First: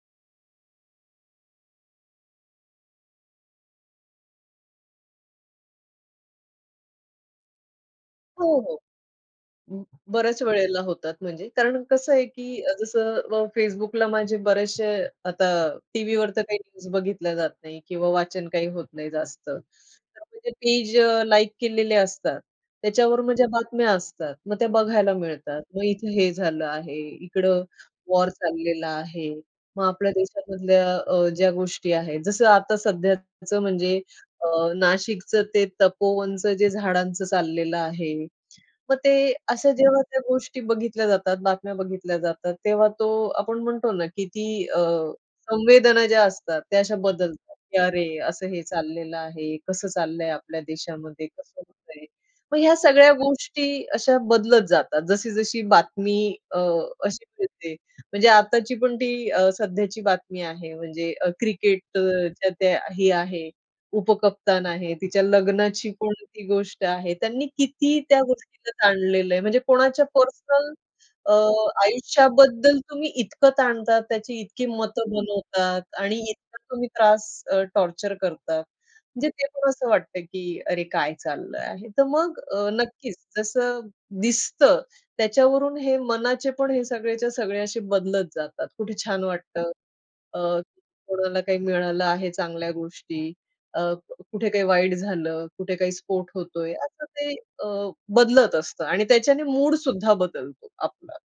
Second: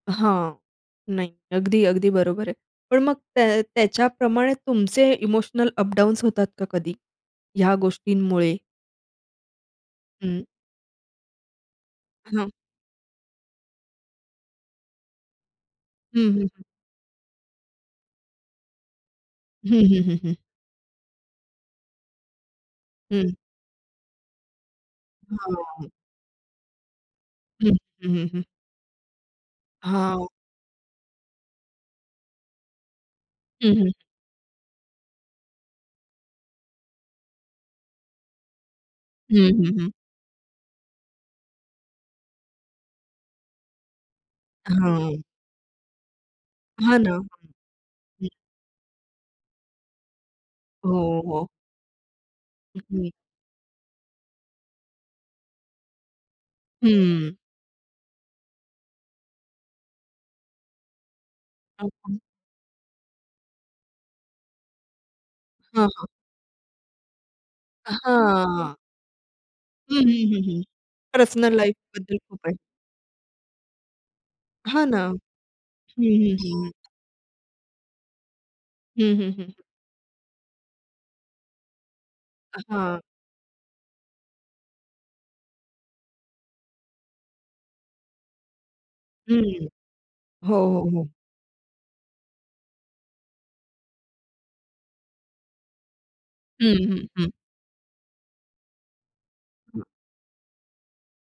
हां, नाही. अगदी, अगदी बरोबर आहे. पण मग त्या त्याच्याप्रमाणे तुमचे इमोशनल अपडाउन्स होतात का कधी ह्या गोष्टींमुळे? हो, हो. अं, हं. बऱ्याच वेळेला होतात. म्हणजे कारण कसं आहे हं. की अ, जसं अ, Facebookला माझे बरेचशे आता हं, टीव्हीवर हं, तर काही हं. न्यूज बघितल्या जात नाही किंवा वाचन काही होत नाही जास्त, तर हं, हं, हं, हं. म्हणजे पेज लाइक केलेले असतात, त्याच्यावर हं. माझ्या बातम्या असतात. मग त्या बघायला मिळतात. मग हां. इथे हे झालं आहे, इकडं हं, हं, वॉर हं. चाललेला आहे. मग आपल्या हां. देशामध्ये अ, ज्या गोष्टी आहेत. जसं आता सध्याचं हं, हं. म्हणजे अ, नाशिकचं ते तपोवनचं जे झाडांचं चाललेलं आहे. मग ते हं, हं, हं. जेव्हा त्या गोष्टी बघितल्या जातात, बातम्या बघितल्या जातात तेव्हा तो आपण म्हणतो ना, की ती अ, हां. संवेदना ज्या असतात त्या अशा हां ना. बदलतात. की अरे, हं. असं हे चाललेलं आहे, कसं चाललंय आपल्या हो, देशामध्ये हो. कसं होतय, मग ह्या हं. सगळ्या गोष्टी अशा बदलत जातात. जशी-जशी बातमी अ, अशी हं. मिळते. म्हणजे आत्ताची पण ती अ, सध्याची बातमी आहे म्हणजे अ, [unintelligible] क्रिकेटच्या त्या हे आहे, उपकप्तान आहे, तिच्या हां, लग्नाची हां. कोणती गोष्ट आहे, त्यांनी किती त्या गोष्टीला हां. ताणलेलं आहे. म्हणजे हं, कोणाच्या हं, हं, हं पर्सनल अ, पर्सनल लाईफबद्दल खूप आहे. आयुष्याबद्दल तुम्ही इतकं ताणतात, त्याची इतकी हां ना, मतं बनवतात हं, आणि हं, इतका हं. तुम्ही त्रास अ, टॉर्चर करतात. हं, म्हणजे हं, ते हं. पण असं वाटतं की अरे, काय चाललंय आहे तर मग अ, अहां. नक्कीच जसं दिसतं त्याच्यावरून हे मनाचे पण हे सगळेच्या सगळे असे बदलत जातात. कुठे छान हं, वाटतं. अ, हो, हो, हो. कोणाला काही मिळालं आहे चांगल्या गोष्टी, अ, कुठे काही वाईट झालं, कुठे काही स्फोट होतोय, हं, असं हं, हं. ते अ, बदलत असतं आणि त्याच्याने मूडसुद्धा बदलतो आपला.